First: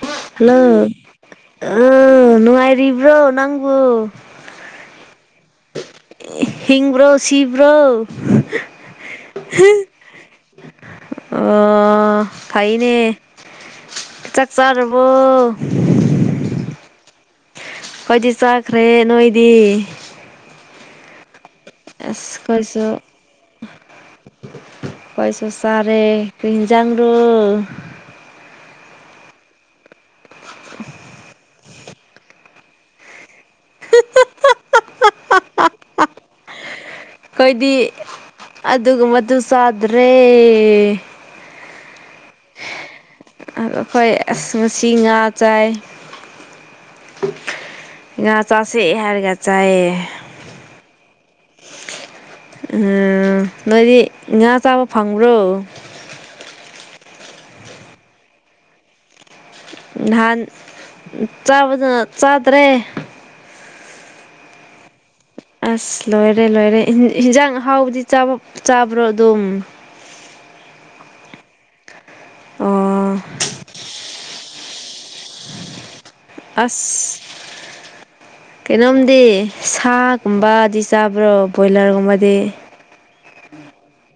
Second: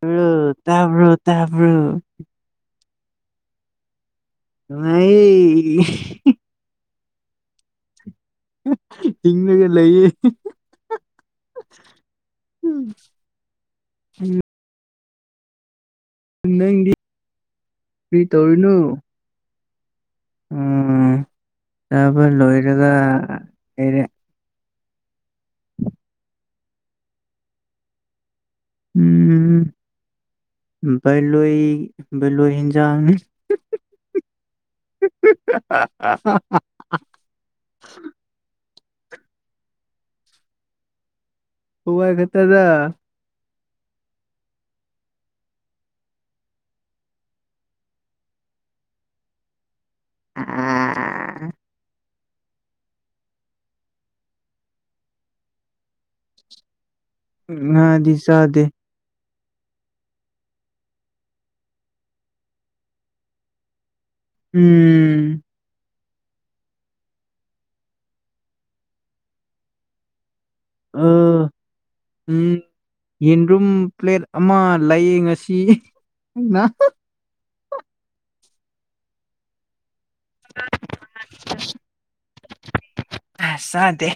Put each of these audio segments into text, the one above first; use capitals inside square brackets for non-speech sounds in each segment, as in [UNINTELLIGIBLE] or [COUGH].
ꯇꯥꯕ꯭ꯔꯣ ꯍꯜꯂꯣ ꯇꯥꯕ꯭ꯔꯣ ꯑ ꯇꯥꯕ꯭ꯔꯣ ꯅꯨꯡꯉꯥꯏꯔꯤꯕꯔꯤꯕ꯭ꯔꯣ ꯅꯪꯨ ꯅ ꯍꯤꯡꯕ꯭ꯔꯣ ꯁꯤꯕ꯭ꯔꯣ ꯏꯉꯒ ꯂꯩꯦ ꯑꯣ ꯐꯥꯏꯅꯦ ꯆꯥꯛ ꯆ ꯑꯣ ꯅꯗꯤ ꯑꯩꯣꯏꯗꯤ ꯆꯥꯈ꯭ꯔꯦ ꯅꯣꯏꯗꯤ ꯎꯝ ꯆꯕ ꯑꯁ ꯑꯩꯈꯣꯏꯁꯨ ꯂꯣꯏꯔꯒ ꯑꯦꯔ ꯑꯩꯈꯣꯏ ꯁꯁꯥꯦ ꯀꯩꯖꯥꯡ ꯔꯨꯜ ꯎꯝꯝ ꯕꯩꯂꯣꯏ ꯚꯩꯂꯣꯏ ꯑꯦꯟꯖꯥꯡꯅꯤ [INAUDIBLE] ꯑꯩꯈꯣꯏꯗꯤ ꯑꯗꯨꯒꯕꯗꯨ ꯆꯥꯗ꯭ꯔꯦ ꯍ ꯋꯥ ꯈꯠꯇꯗ ꯑ ꯑꯩꯈꯣꯏ ꯑ ꯉꯁꯤ ꯉꯥ ꯆꯥꯏ ꯉ ꯆꯥꯁꯦ ꯑꯦꯍꯔꯒ ꯆꯥꯏꯦ ꯑ ꯎꯝ ꯅꯣꯏꯗꯤ ꯉꯥ ꯆꯥꯕ ꯐꯪꯕ꯭ꯔꯣ ꯉꯗꯤ ꯆꯗꯦ ꯅꯍꯥꯟꯥꯕ ꯆꯥꯗ꯭ꯔꯦ ꯎꯝ ꯑꯁ ꯂꯣꯏꯔꯦ ꯂꯣꯏꯔꯦ ꯌꯦꯟꯖꯥꯡ ꯑꯍꯥꯎꯕꯗꯤ ꯆꯥꯕ꯭ꯔꯣ ꯑꯗꯨꯝ ꯑ ꯎꯝ ꯑꯣ ꯌꯦꯟꯔꯨꯝ ꯄ꯭ꯂꯦꯠ ꯑꯃ ꯂꯥꯏꯌꯦꯡ ꯁꯤ ꯑꯁ ꯀꯩꯅꯣꯝꯗꯤ ꯁꯥꯛ ꯕꯥꯗꯤ ꯆꯥꯕ꯭ꯔꯣ ꯕꯣꯣꯏꯂꯔꯒ ꯃꯗꯤꯦ ꯑꯁꯗꯦ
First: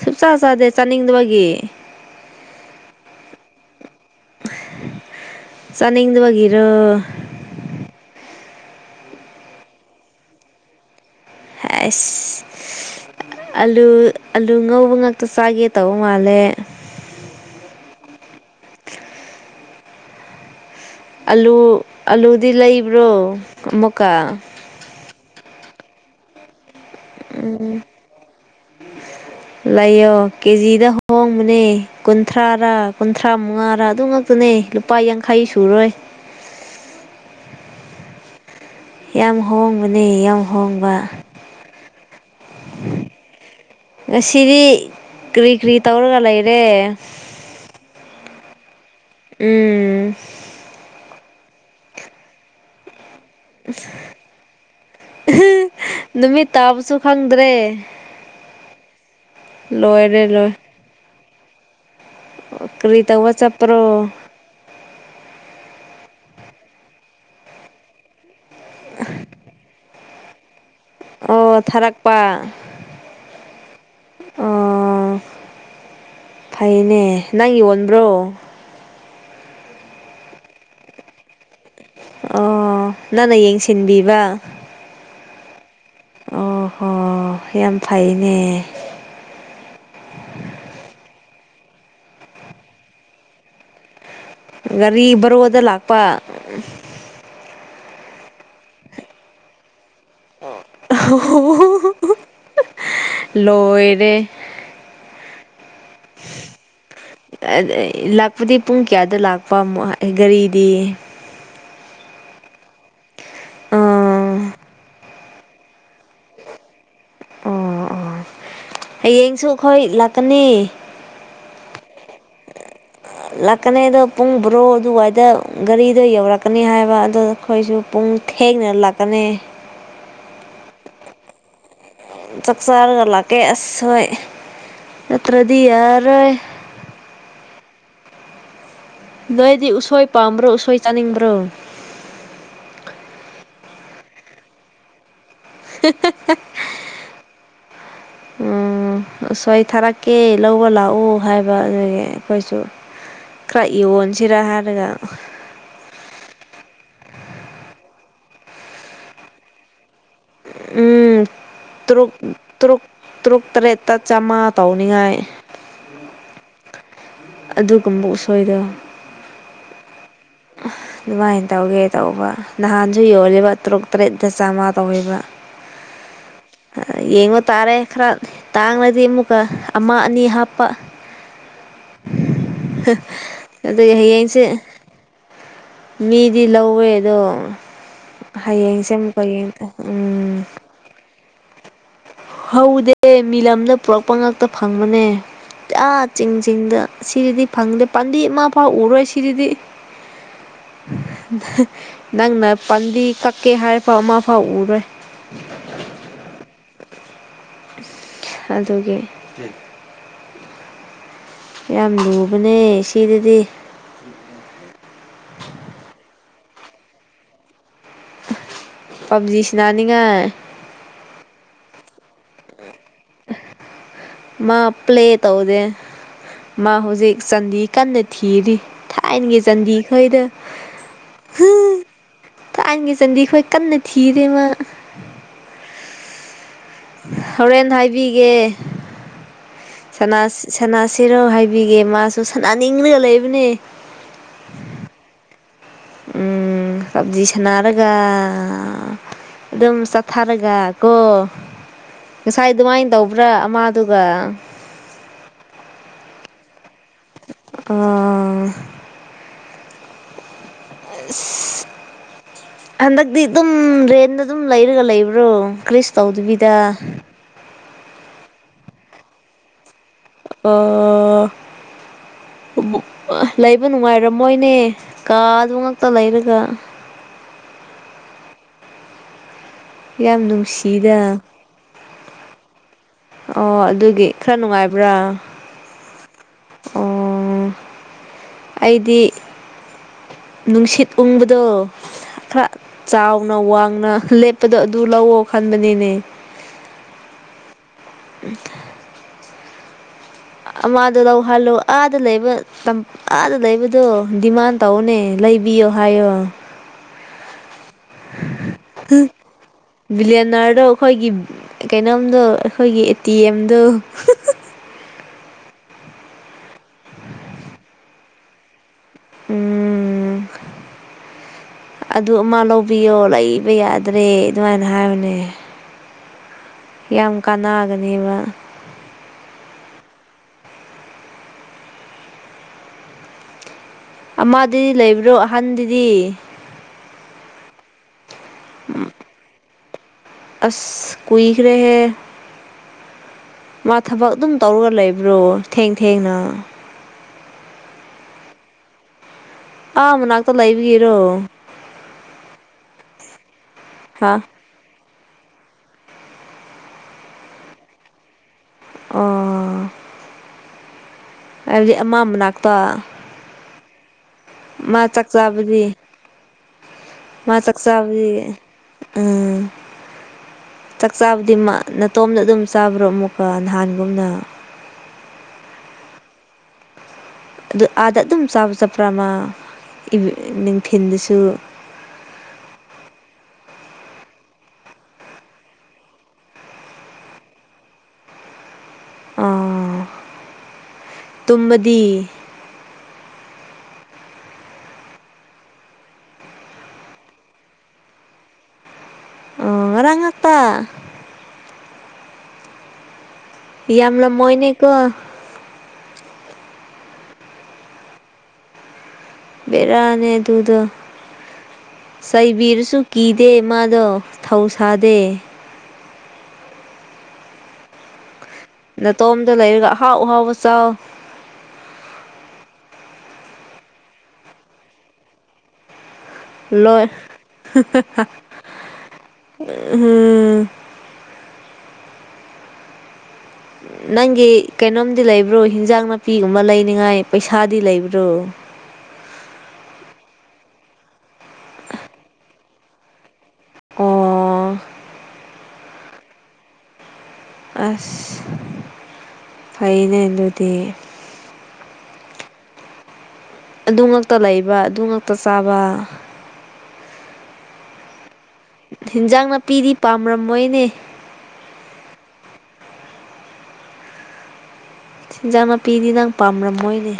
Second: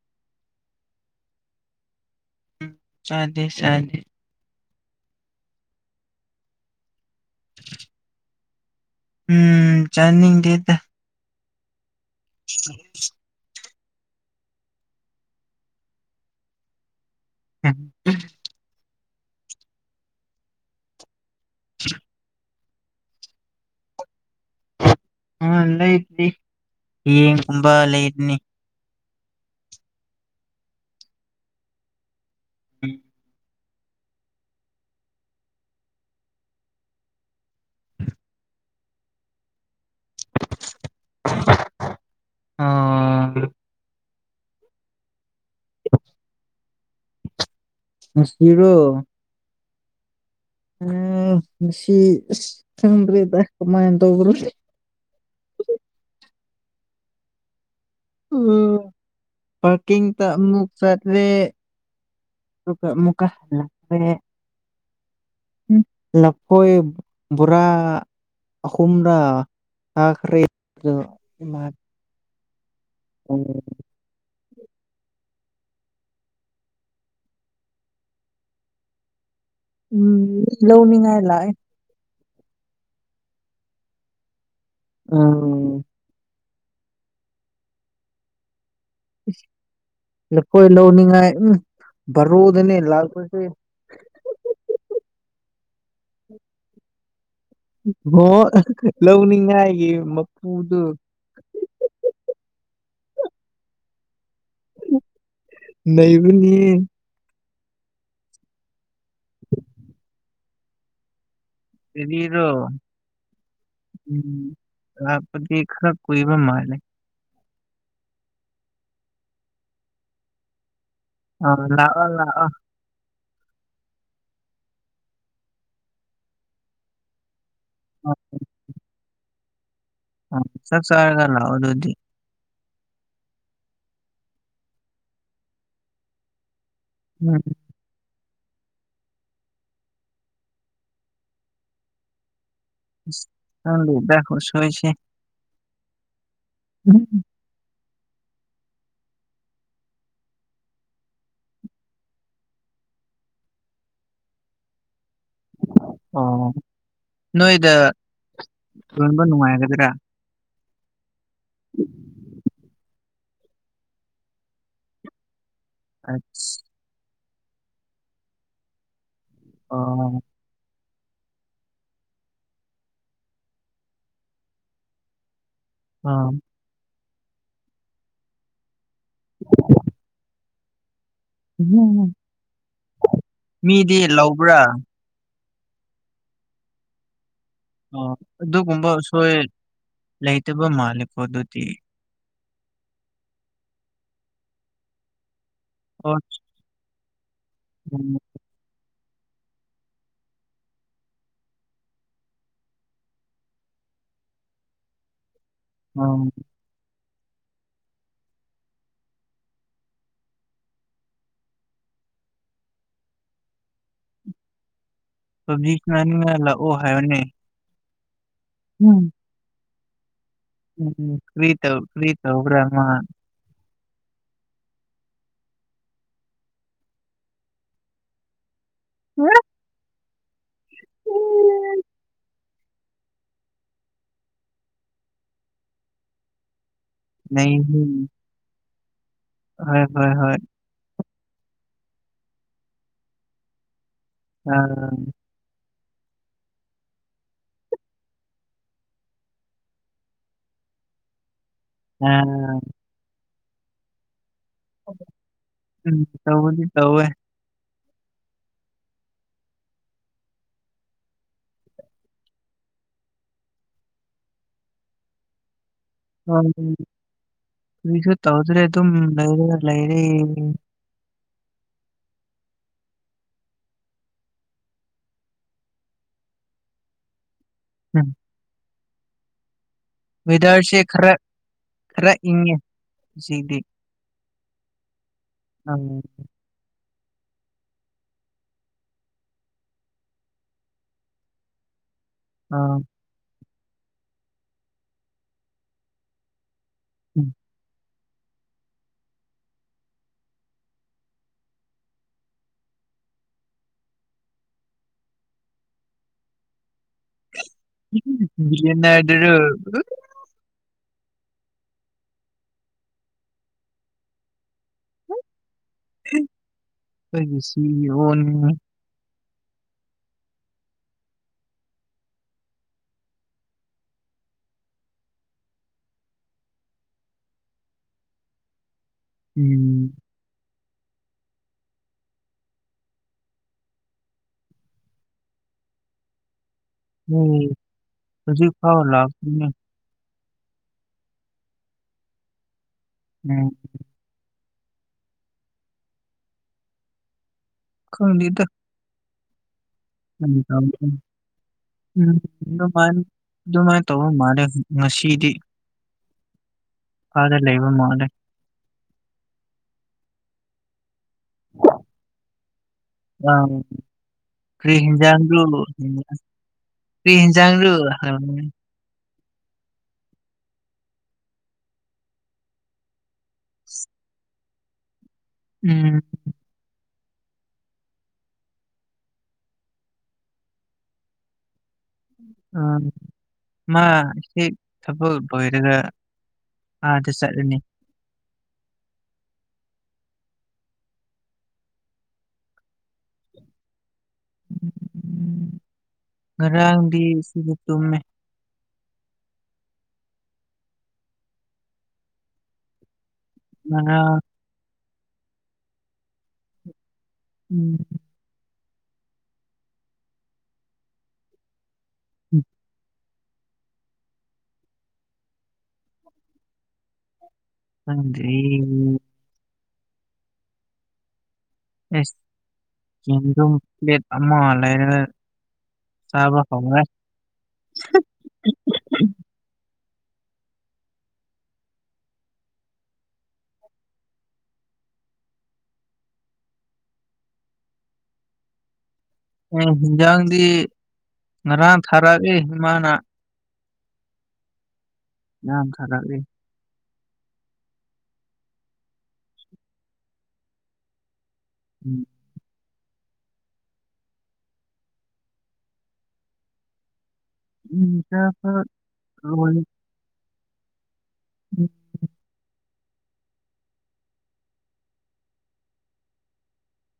ꯁꯨꯡꯆꯥꯥ ꯆꯥꯗꯦ ꯆꯥꯅꯤꯡꯗꯕꯒꯤ ꯎ ꯆꯗꯦ ꯆꯅꯦꯦ ꯆꯅꯤꯡꯗ ꯋꯥꯒꯦꯔ [UNINTELLIGIBLE] ꯎꯝ ꯆꯔꯅꯤꯡ ꯗꯦꯗ ꯍꯥꯏꯁ [UNINTELLIGIBLE] ꯑꯂꯨ ꯑꯂꯨ ꯉꯧꯕ ꯉꯥꯛꯇ ꯆꯥꯒꯦ ꯇꯧꯕ ꯃꯥꯜꯂꯦ ꯎꯝ ꯑꯂꯨ ꯑꯂꯨꯗꯤ ꯂꯩꯕ꯭ꯔꯣ ꯑꯃꯨꯀꯥ ꯎꯝ ꯂꯩꯗꯅꯤ ꯌꯦꯌꯦꯡꯒꯨꯝꯕ ꯂꯩꯗꯅꯤ ꯂꯩꯌꯣ ꯀꯦꯖꯤꯗ ꯍꯍꯣꯡꯕꯅꯦ ꯀꯨꯟꯊ꯭ꯔꯥꯔꯥ ꯀꯨꯟꯊ꯭ꯔꯥ ꯃꯉꯥ ꯈꯔꯥ ꯑꯗꯨ ꯉꯛꯇꯅꯦ ꯂꯨꯄꯥ ꯌꯥꯡꯈꯩ ꯁꯨꯔꯣꯏ ꯌꯥꯝ ꯍꯣꯡꯉꯦ ꯑꯗꯨꯗꯤ ꯌꯥꯝ ꯍꯣꯡꯕ ꯑꯥ ꯉꯁꯤꯗꯤ ꯀꯔꯤ ꯀꯔꯤ ꯇꯧꯔꯒ ꯂꯩꯔꯦ ꯃꯨꯁꯇꯤꯔꯣ [UNINTELLIGIBLE] ꯑ ꯉꯁꯤ ꯈꯪꯗꯔꯦ ꯀꯃꯥꯏꯅ ꯇꯧꯕ꯭ꯔꯣ ꯅꯨꯃꯤꯠ ꯇꯥꯕꯁꯨ ꯈꯪꯗ꯭ꯔꯦ ꯎꯝ ꯂꯣꯏꯔꯦ ꯄꯥꯀꯤꯡꯇ ꯂꯣꯏ ꯑꯃꯨꯛ ꯆꯠꯂꯦ ꯀꯔꯤ ꯑꯃꯨꯛꯀꯥ ꯇꯧꯕ ꯆꯠꯄ꯭ꯔꯣ ꯃꯨꯀꯥꯂꯦ ꯂꯐꯣꯏ ꯕꯣꯔꯥ ꯑꯍꯨꯝꯗꯥ ꯑꯈꯔꯤ ꯑꯣ ꯊꯥꯔꯛꯄ ꯎꯝ ꯑꯣ ꯐꯩꯅꯦ ꯅꯪ ꯌꯣꯟꯕ꯭ꯔꯣ ꯎꯝ ꯂꯧꯕꯅꯤꯡꯉꯥꯏ ꯂꯑ ꯑꯣ ꯅꯪꯅ ꯌꯦꯡꯁꯤꯟꯕꯤꯕ ꯑꯝ ꯑꯣ ꯍꯣ ꯌꯥꯝ ꯐꯩꯅꯦ ꯂꯐꯣꯏ ꯂꯧꯅꯤꯡꯉꯥꯏ ꯎꯝ ꯔꯗꯅꯤꯅꯦ ꯂꯥꯜꯄꯥꯁꯦ ꯒꯥꯔꯤ ꯕꯔꯣꯗ ꯂꯥꯛꯄ ꯍꯣꯏ ꯂꯧꯅꯤꯉꯏꯒꯤ ꯂꯣꯏꯔꯦ ꯅꯕꯨꯅꯤꯍꯦ ꯂꯥꯛꯄꯗꯤ ꯄꯨꯡ ꯀꯌꯥꯗ ꯂꯥꯛꯄ ꯒꯥꯔꯤꯗꯤ ꯒꯔꯤꯔꯣ ꯑꯥ ꯂꯛꯄꯗꯤ ꯈꯔꯥ ꯀꯨꯏꯕ ꯃꯥꯜꯂꯦ ꯍꯌꯦꯡꯁꯨꯈꯣꯏ ꯂꯥꯛꯀꯅꯤ ꯑ ꯂꯥꯛꯑꯣ ꯂꯥꯛꯑꯣ ꯂꯥꯛꯀꯅꯤ ꯑꯗꯣ ꯄꯨꯡ ꯕꯣꯔꯣ ꯑꯗꯨꯋꯥꯏꯗ ꯒꯥꯔꯤꯗꯣ ꯌꯧꯔꯛꯀꯅꯤ ꯍꯥꯏꯕ ꯑꯗꯣ ꯑꯩꯈꯣꯏꯁꯨ ꯄꯨꯡ ꯑ ꯊꯦꯡꯅ ꯂꯥꯛꯀꯅꯤ ꯑ ꯆꯥꯛ ꯆꯔꯒꯥ ꯂꯥꯛ ꯑꯣ ꯑꯗꯨꯗꯤ ꯆꯥꯛ ꯆꯥꯔꯒ ꯂꯥꯛꯀꯦ ꯑꯁ ꯍꯣꯏ ꯅꯠꯇ꯭ꯔꯗꯤ ꯌꯥꯔꯣꯏ ꯎꯝ ꯅꯣꯏꯗꯤ ꯎꯁꯣꯏ ꯄꯥꯝꯕ꯭ꯔꯣ ꯎꯁꯣꯏ ꯆꯥꯅꯤꯡꯕ꯭ꯔꯣ ꯍꯪ ꯗꯦꯗꯥ ꯈꯨꯁꯣꯏꯁꯤ [UNINTELLIGIBLE] ꯎꯝ ꯎꯝ ꯎꯝ ꯑꯁꯣꯏ ꯊꯥꯔꯛꯀꯦ ꯂꯧꯕ ꯂꯥꯛꯎ ꯍꯥꯏꯕ ꯑꯗꯨꯒꯤ ꯑꯩꯈꯣꯏꯁꯨ ꯀ꯭ꯔ ꯌꯣꯅꯁꯤꯔ ꯍꯥꯏꯔꯒ ꯑꯣ ꯅꯣꯏꯗ ꯂꯣꯟꯕ ꯅꯨꯡꯉꯥꯏꯒꯗ꯭ꯔꯥ ꯎꯝ ꯇꯔꯨꯛ ꯇ꯭ꯔꯨꯛ ꯇꯔꯨꯛ ꯇꯔꯦꯠꯇ ꯆꯥꯝꯃꯉꯥ ꯇꯧꯅꯤꯉꯥꯏ ꯑꯠ ꯑꯗꯨꯒꯨꯝꯕ ꯎꯁꯣꯏꯗ ꯑ ꯑꯗꯨꯃꯥꯏꯅ ꯇꯧꯒꯦ ꯇꯧꯕ ꯅꯍꯥꯟꯁꯨ ꯌꯣꯜꯂꯤꯕ ꯇꯔꯨꯛ ꯇꯔꯦꯠꯇ ꯆꯥꯝꯃꯉꯥ ꯇꯧꯕ ꯑꯥ ꯌꯦꯡꯉꯨ ꯇꯥꯔꯦ ꯈꯔ ꯇꯥꯡꯅꯗꯤ ꯑꯃꯨꯛꯀ ꯑꯃ ꯑꯅꯤ ꯍꯥꯞꯄ ꯎꯝ ꯃꯤꯗꯤ ꯑꯗꯌꯦꯏꯁꯦ ꯂꯧꯕ꯭ꯔꯥ ꯃꯤꯗꯤ ꯂꯧꯋꯦ ꯑꯗꯣ ꯑꯣ ꯍꯌꯦꯡꯁꯦ ꯑꯃꯨꯛꯀ ꯑꯗꯨꯒꯨꯝꯕꯁꯣꯏ ꯌꯦꯡ ꯎꯝ ꯂꯩꯇꯕ ꯃꯥꯜꯂꯦꯀꯣ ꯑꯗꯨꯗꯤ ꯍꯧꯗꯦ ꯃꯤꯂꯝꯗ ꯄꯨꯔꯛꯄ ꯉꯇ ꯐꯪꯕꯅꯦ ꯆꯥ ꯑꯣ ꯆꯤꯡ ꯆꯤꯡꯗ ꯁꯤꯗꯤ ꯐꯪꯗꯦ ꯄꯥꯟꯗꯤ ꯏꯃꯥ ꯐꯥꯎ ꯎꯔꯣꯏ ꯁꯤꯗꯗꯤ [UNINTELLIGIBLE] [INAUDIBLE] ꯅꯪꯅ ꯄꯟꯗꯤ ꯀꯛꯀꯦ ꯍꯥꯏꯐꯥꯎ ꯑꯃꯐꯥꯎ ꯎꯔꯣꯏ ꯑ ꯑꯗꯨꯒꯤ ꯌꯥꯝ ꯂꯨꯕꯅꯦ ꯁꯤꯗꯗꯤ ꯁꯖꯤ ꯆꯃꯅꯤ ꯑꯣ ꯍꯥꯏꯅꯦ ꯄꯕꯖꯤ ꯁꯅꯥꯅꯤꯡ ꯍꯥꯏ ꯎꯝ ꯀꯔꯤꯇꯧ ꯀ꯭ꯔꯤꯇꯧꯕ꯭ꯔꯃꯥꯟ ꯃꯥ ꯄ꯭ꯂꯦ ꯇꯧꯁꯦ ꯃꯥ ꯍꯧꯖꯤꯛ ꯆꯥꯟꯗꯤ ꯀꯟꯅ ꯊꯤꯔꯤ ꯊꯥꯏꯅꯒꯤ ꯆꯟꯗꯤꯈꯩꯗ ꯥꯏꯟꯒꯤ ꯆꯟꯗꯤ ꯑꯩꯈꯣꯏ ꯀꯟꯅ ꯊꯤꯔꯦꯃ ꯍꯣꯔꯦꯟ ꯅꯩꯍꯦ ꯍꯥꯏꯕꯤꯒꯦ ꯍꯣꯏ ꯍꯣꯏ ꯍꯣꯏ ꯁꯅꯥꯁꯤꯔꯣ ꯍꯥꯏꯕꯤꯒꯦ ꯃꯥꯁꯨ ꯁꯅꯥꯅꯤꯡꯂꯒ ꯂꯩꯕꯅꯦ ꯑꯥ ꯁꯞꯖꯤ ꯁꯥꯟꯅꯥꯔꯒ ꯑꯗꯨ ꯑꯗꯨꯝ ꯁꯥꯊꯥꯔꯒꯀꯣ ꯉꯁꯥꯏ ꯑꯥ ꯑꯗꯨꯃꯥꯏꯅ ꯇꯧꯕ꯭ꯔꯥ ꯑꯃꯥꯗꯨꯒ ꯎꯝ ꯇꯧ ꯅ ꯇꯧꯦ ꯑꯥ ꯑ ꯍꯟꯗꯛꯇꯤ ꯑꯗꯨꯝ ꯔꯦꯗ ꯑꯗꯨꯝ ꯂꯩꯔꯒ ꯂꯩꯕ꯭ꯔꯣ ꯀ꯭ꯔꯤ ꯇꯧꯗꯕꯤꯗ ꯏꯁꯨ ꯇꯧꯗ꯭ꯔꯦ ꯑꯗꯨꯝ ꯂ ꯂꯩ ꯑꯣ [UNINTELLIGIBLE] [INAUDIBLE] ꯂꯩꯕ ꯅꯨꯡꯉꯥꯏꯔꯝꯃꯣꯏꯅꯦ ꯀꯥꯗꯨ ꯉꯛꯇ ꯂꯩꯔꯒ ꯎꯝ ꯌꯥꯝ ꯗꯥꯔꯁꯦ ꯅꯨꯡꯁꯤꯗ ꯈꯔ ꯈꯔ ꯏꯦ ꯑꯣ ꯑꯗꯨꯒꯤ ꯈꯔ ꯅꯨꯡꯉꯥꯏꯕ꯭ꯔꯥ ꯑꯝ ꯑꯣ ꯑꯩꯗꯤ ꯅꯨꯡꯁꯤꯠ ꯎꯡꯕꯗꯣ ꯈꯔ ꯑꯥ ꯆꯥꯎꯅ ꯋꯥ ꯅꯅ ꯂꯦꯞꯄꯗꯣ ꯑꯗꯨ ꯂꯧꯑꯣꯣ ꯈꯟꯕꯅꯤꯅꯦ ꯎꯝ ꯃꯥꯥꯗꯣ ꯂꯧ ꯍꯜꯂꯨ ꯑꯥꯗ ꯂꯩꯕ ꯑꯥꯗ ꯂꯩꯕꯗꯣ ꯗꯤꯃꯥꯟ ꯇꯧꯅꯦ ꯂꯩꯕꯤꯌꯣ ꯍꯥꯏꯌꯣ ꯗꯔ ꯕꯤꯂꯤꯌꯅꯔꯗꯣ ꯑꯩꯈꯣꯏꯒꯤ ꯀꯩꯅꯣꯝꯗꯣ ꯑꯩꯈꯣꯏꯒꯤ ꯑꯦ ꯇꯤ ꯑꯦꯝꯗꯣ ꯀꯁꯤ ꯑꯣꯅꯤ [INAUDIBLE] ꯎꯝ ꯑꯗꯨ ꯑꯃ ꯂꯧꯕꯤꯌꯣ ꯂꯩꯕ ꯌꯥꯗ꯭ꯔꯦ ꯑꯗꯨꯃꯥꯏꯅ ꯍꯥꯏꯕꯅꯦ ꯌꯥꯝ ꯀꯥꯅꯒꯅꯦꯕ ꯎꯝ ꯑꯃꯗꯗꯤ ꯂꯩꯕ꯭ꯔꯣ ꯑꯍꯟꯗꯨꯗꯤ ꯎꯝ ꯍꯧꯖꯤ ꯈ ꯂꯥꯛꯥꯛ ꯑꯁ ꯀꯨꯏꯈ ꯔꯦꯍꯦ ꯎꯝ ꯃꯥ ꯊꯕ ꯑꯗꯨꯝ ꯇꯧꯔꯒ ꯂꯩꯕ꯭ꯔꯣ ꯊꯦꯡ ꯊꯦꯡꯅ ꯈꯗ ꯑꯥ ꯃꯅꯥꯛꯇ ꯂꯩꯕꯒꯤꯔꯣ ꯎꯝ ꯑꯗꯨꯃꯥꯏꯅ ꯇꯧꯕ ꯍꯥ ꯃꯥꯜꯂꯦ ꯉꯁꯤꯗꯤ ꯐꯗ ꯂꯩꯕ ꯃꯥꯅꯦꯦ ꯑꯣ ꯍꯥꯏꯕꯗꯤ ꯑꯃꯥꯡ ꯃꯅꯥꯛꯇ ꯑ ꯃꯥ ꯆꯥꯛ ꯀꯔꯤꯍꯤꯖ ꯆꯥꯕꯗꯤ ꯃꯥ ꯆꯥꯛ ꯄꯍꯤꯖꯥꯡꯔꯨ ꯆꯥꯕꯗꯤ [INAUDIBLE] ꯆꯥꯛ ꯆꯥꯕꯗꯤ ꯅꯥꯇꯣꯝꯗ ꯑꯗꯨꯝ ꯆꯥꯕ꯭ꯔꯣ ꯑꯃꯨꯛꯀ ꯅꯍꯥꯟꯒꯨꯝꯅ ꯎꯝ ꯑꯗꯨ ꯑꯥꯗ ꯑꯗꯨꯝ ꯆꯥꯕ ꯆꯠꯄ꯭ꯔꯥ ꯑꯃ ꯊꯤꯜꯗꯁꯨ ꯎ ꯃꯥ ꯁꯤ ꯊꯕꯜ ꯄꯣꯏꯔꯒ ꯑꯥꯗꯤ ꯆꯠꯅꯤ ꯑ ꯇꯨꯝꯗꯤ ꯎꯝ ꯉꯔꯥꯡꯗꯤ ꯁꯤꯗꯤ ꯇꯨꯝꯃꯦ ꯑꯣ ꯔꯪ ꯍꯥꯇꯥ ꯌꯥꯝ ꯌꯥꯝꯂ ꯉꯔꯥꯡ ꯃꯣꯏꯅꯤ ꯀꯣ ꯎꯝ ꯦꯗꯥꯅꯦ ꯊꯨꯗ ꯁꯥꯏꯕꯤꯔꯁꯨ ꯀꯤꯗꯦ ꯃꯥꯗꯣ ꯊꯧꯁꯗꯦ ꯎꯝ ꯇꯣꯝꯗ ꯂꯩꯔꯒ ꯑꯍꯥꯎ ꯑꯍꯥꯎꯕ ꯆ ꯑꯦꯁ ꯆꯦꯟꯗꯨꯨꯝ ꯄ꯭ꯂꯦꯠ ꯑꯃ ꯂꯩꯔ ꯂꯣꯏ ꯎꯝ ꯅꯪꯒꯤ ꯀꯩꯅꯣꯝꯗꯤ ꯂꯩꯕ꯭ꯔꯣ ꯍꯤꯟꯖꯥꯡ ꯅꯥꯄꯤꯒꯨꯝꯕ ꯂꯩꯅꯤꯉꯥꯏ ꯄꯩꯁꯥꯗꯤ ꯂꯩꯕ꯭ꯔꯣ ꯍꯤꯟꯖꯥꯡꯗꯤ ꯉꯔꯥꯡ ꯊꯥꯔꯛꯑꯦ ꯏꯃꯥꯅ ꯑꯣ ꯌꯥꯝ ꯈꯔꯒ ꯑꯁ ꯐꯅꯦ ꯑꯗꯨꯗꯤ ꯎꯝ ꯑꯗꯨ ꯉꯛꯇ ꯂꯩꯕ ꯑꯗꯨ ꯉꯛꯇ ꯆꯥꯕ ꯎꯝꯀ ꯍꯤꯟꯖꯥꯡ ꯅꯥꯄꯤꯗꯤ ꯄꯥꯝꯔꯝꯃꯣꯏꯅꯦ ꯎꯝ ꯆꯤꯟꯖꯥꯛ ꯅꯥꯄꯤꯗꯤ ꯅꯪ ꯄꯥꯝꯔꯝ ꯃꯣꯏꯅꯦ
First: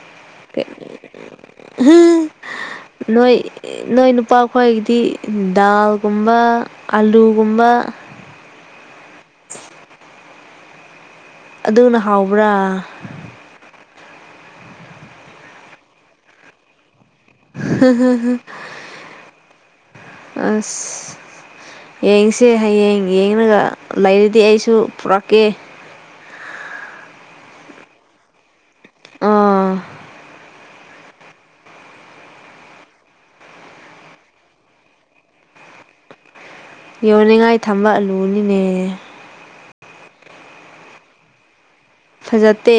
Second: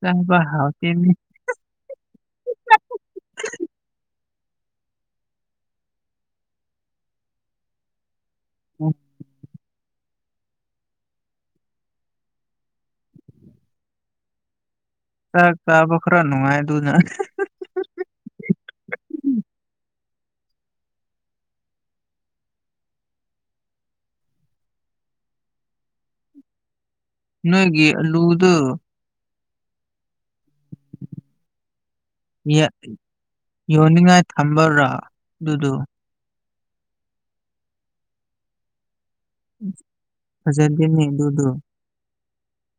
ꯆꯥꯕ ꯍꯥꯎꯇꯦꯅꯦ ꯅꯣꯏ ꯅꯣꯏ ꯅꯨꯄꯥ ꯑꯩꯈꯣꯏꯒꯤꯗꯤ ꯗꯥꯜꯒꯨꯝꯕ ꯑꯜꯂꯨꯒꯨꯝꯕ ꯎ [UNINTELLIGIBLE] [INAUDIBLE] ꯑꯗꯨꯅ ꯍꯥꯎꯕ꯭ꯔꯥ ꯇ ꯇꯕꯈꯔꯥꯅꯅꯨꯡ ꯍꯥꯏꯥꯏ ꯇꯨꯖ ꯑꯁ [UNINTELLIGIBLE] [INAUDIBLE] ꯌꯦꯡꯁꯦ ꯍꯌꯦꯡ ꯌꯦꯡꯉꯒ ꯂꯩꯔꯗꯤ ꯑꯩꯁꯨ ꯄꯨꯔꯛꯀꯦ ꯅꯒꯤꯦ ꯑ ꯂ ꯎꯗ ꯑꯥ [UNINTELLIGIBLE] [INAUDIBLE] ꯌꯣꯟꯅꯤꯡꯉꯥꯏ ꯊꯝꯕꯔꯥ ꯑꯗꯨꯗꯨ ꯌꯣꯟꯅꯤꯡꯉꯥꯏ ꯊꯝꯕ ꯑꯜꯂꯨꯅꯤꯅꯦ ꯐꯖꯔꯒꯤꯅꯤ ꯑꯗꯨꯣꯗꯣ ꯐꯖꯠꯇꯦ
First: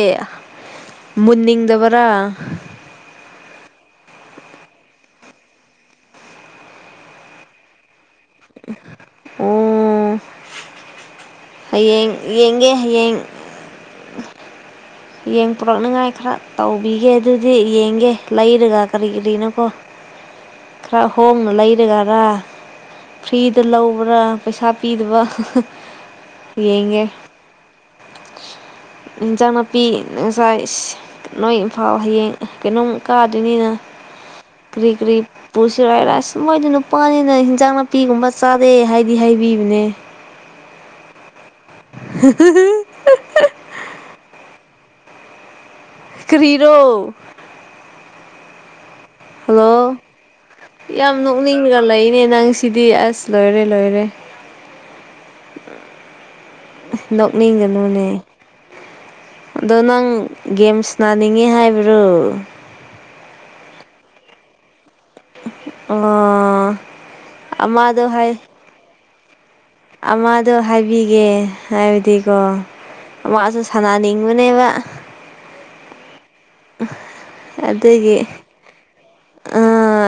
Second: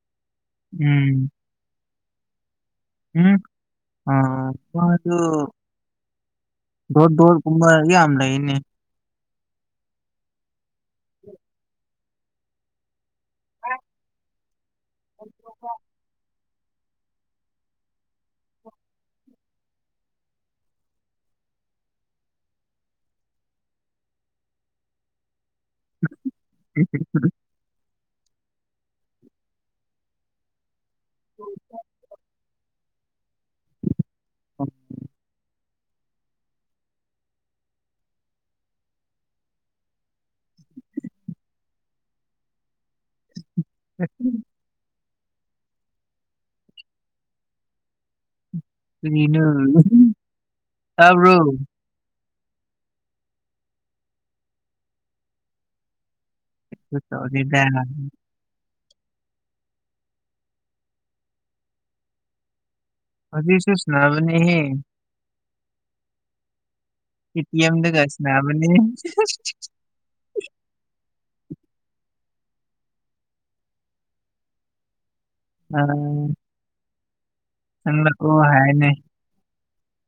ꯃꯨꯟꯅꯤꯡꯗꯕꯔꯥ ꯎꯝ ꯑ ꯃꯥꯁꯨ ꯗꯣꯠ ꯗꯣ ꯀ ꯌꯥ ꯑꯃ ꯂꯩꯅꯤ ꯎꯝ ꯍꯌꯦꯡ ꯌꯦꯡꯒꯦ ꯍꯌꯦꯡ ꯑ [UNINTELLIGIBLE] [INAUDIBLE] ꯌꯦꯡ ꯄꯨꯣꯔꯛꯅꯤꯉꯥꯏ ꯈꯔ ꯇꯧꯕꯤꯒꯦ ꯑꯗꯨꯗꯤ ꯌꯦꯡꯒꯦ ꯂꯩꯔꯒ ꯀꯔꯤ ꯀꯔꯤꯅꯣꯀꯣ ꯈꯔ ꯍꯣꯡꯅ ꯂꯩꯔꯒꯔꯥ ꯐ꯭ꯔꯤꯗ ꯂꯧꯕ꯭ꯔꯥ ꯄꯩꯁꯥ ꯄꯤꯗꯕ ꯌꯦꯉ ꯏꯟꯁꯥꯡ ꯅꯥꯄꯤ ꯉꯁꯥꯏ ꯅꯣꯏ ꯏꯝꯐꯥꯜ ꯍꯌꯦꯡ ꯀꯩꯅꯣ ꯀꯥ ꯅꯤꯅ ꯀꯔꯤ ꯀꯔꯤ ꯄꯨ ꯆꯨꯔꯥꯏ ꯔꯥꯏꯁ ꯃꯣꯏꯗꯤ ꯅꯨꯄꯥꯅꯤꯅ ꯍꯤꯟꯖꯥꯡ ꯅꯥꯄꯤꯒꯨꯝꯕ ꯆꯥꯗꯦ ꯍꯥꯏꯗꯤ ꯍꯥꯏꯕꯤꯕꯅꯦ [UNINTELLIGIBLE] [INAUDIBLE] [UNINTELLIGIBLE] [INAUDIBLE] [UNINTELLIGIBLE] [INAUDIBLE] ꯀꯤꯔꯣ ꯀꯔꯤꯅꯣ ꯍꯜꯂꯣ ꯌꯥꯝ ꯇꯥꯕ꯭ꯔꯣ ꯑꯗꯨ ꯅꯣꯛꯅꯤꯡꯅꯒ ꯂꯩꯏꯅꯦ ꯅꯪ ꯁꯤꯗꯤ ꯑꯁ ꯂꯣꯏꯔꯦ ꯂꯣꯏꯔꯦ ꯇꯧꯗꯦꯗ ꯅꯣꯛꯅꯤꯡꯒꯅꯨꯅꯦ ꯑꯗꯣ ꯅꯪ ꯒꯦꯝꯁ ꯅꯥꯅꯤꯡꯉꯤ ꯍꯥꯏꯕ꯭ꯔꯣ ꯑꯗꯨꯗꯤꯁꯨ ꯁꯅꯥꯕꯅꯤꯍ ꯑꯥ [UNINTELLIGIBLE] [INAUDIBLE] ꯑꯦ ꯇꯤꯑꯝ ꯀꯁꯅꯅꯤ ꯒꯦ ꯍꯥꯏꯕꯗꯤꯀꯣ ꯃꯥꯁꯨ ꯁꯥꯟꯅꯅꯤꯡꯕꯅꯦꯕ ꯎꯝ ꯑ [UNINTELLIGIBLE] [INAUDIBLE] ꯅ ꯑꯣ ꯍꯥꯏꯅꯦ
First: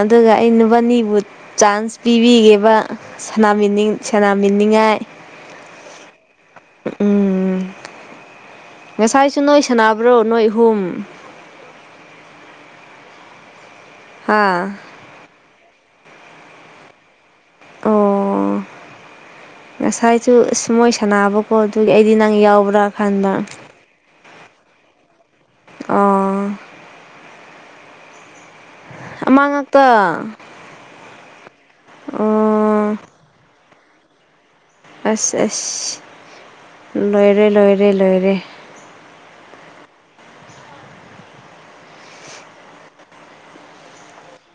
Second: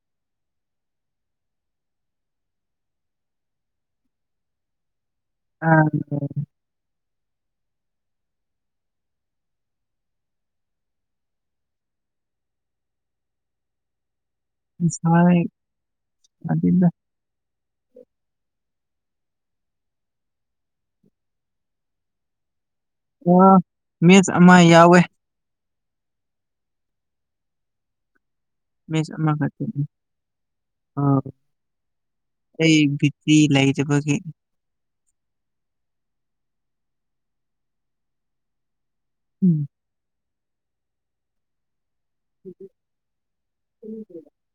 ꯑꯗꯨꯒ ꯑꯩ ꯅꯨꯄꯥꯅꯤꯕꯨ ꯆꯥꯟꯁ ꯄꯤꯕꯤꯒꯦꯕ ꯁꯅꯥꯃꯤꯅꯤꯡꯉꯥꯏ ꯇꯏ ꯑ [UNINTELLIGIBLE] [INAUDIBLE] ꯎꯝ ꯉꯁꯥꯏꯁꯨ ꯅꯣꯏ ꯁꯥꯟꯅꯕ꯭ꯔꯣ ꯅꯣꯏ ꯑꯍꯨꯝ ꯍꯥ ꯏ ꯁꯔꯦꯗꯗ ꯑꯣ ꯉꯁꯥꯏꯁꯨ ꯑꯁ ꯃꯣꯏ ꯁꯥꯟꯅꯥꯅꯕꯀꯣ ꯑꯗꯨꯒꯤ ꯑꯩꯗꯤ ꯅꯪ ꯌꯥꯎꯕ꯭ꯔꯥ ꯈꯟꯕ ꯑꯣ ꯃꯤꯁ ꯑꯃ ꯌꯥꯎꯋꯦ ꯑꯥ ꯃꯦꯁ ꯑꯃ ꯈꯠꯇ ꯑꯩ ꯑꯣ ꯕꯤ ꯄꯤ ꯂꯩꯕꯒꯤ ꯑꯁ ꯑꯁ ꯂꯣꯏꯔꯦ ꯂꯣꯏꯔꯦ ꯂꯣꯏꯔꯦ ꯎꯝ [INAUDIBLE]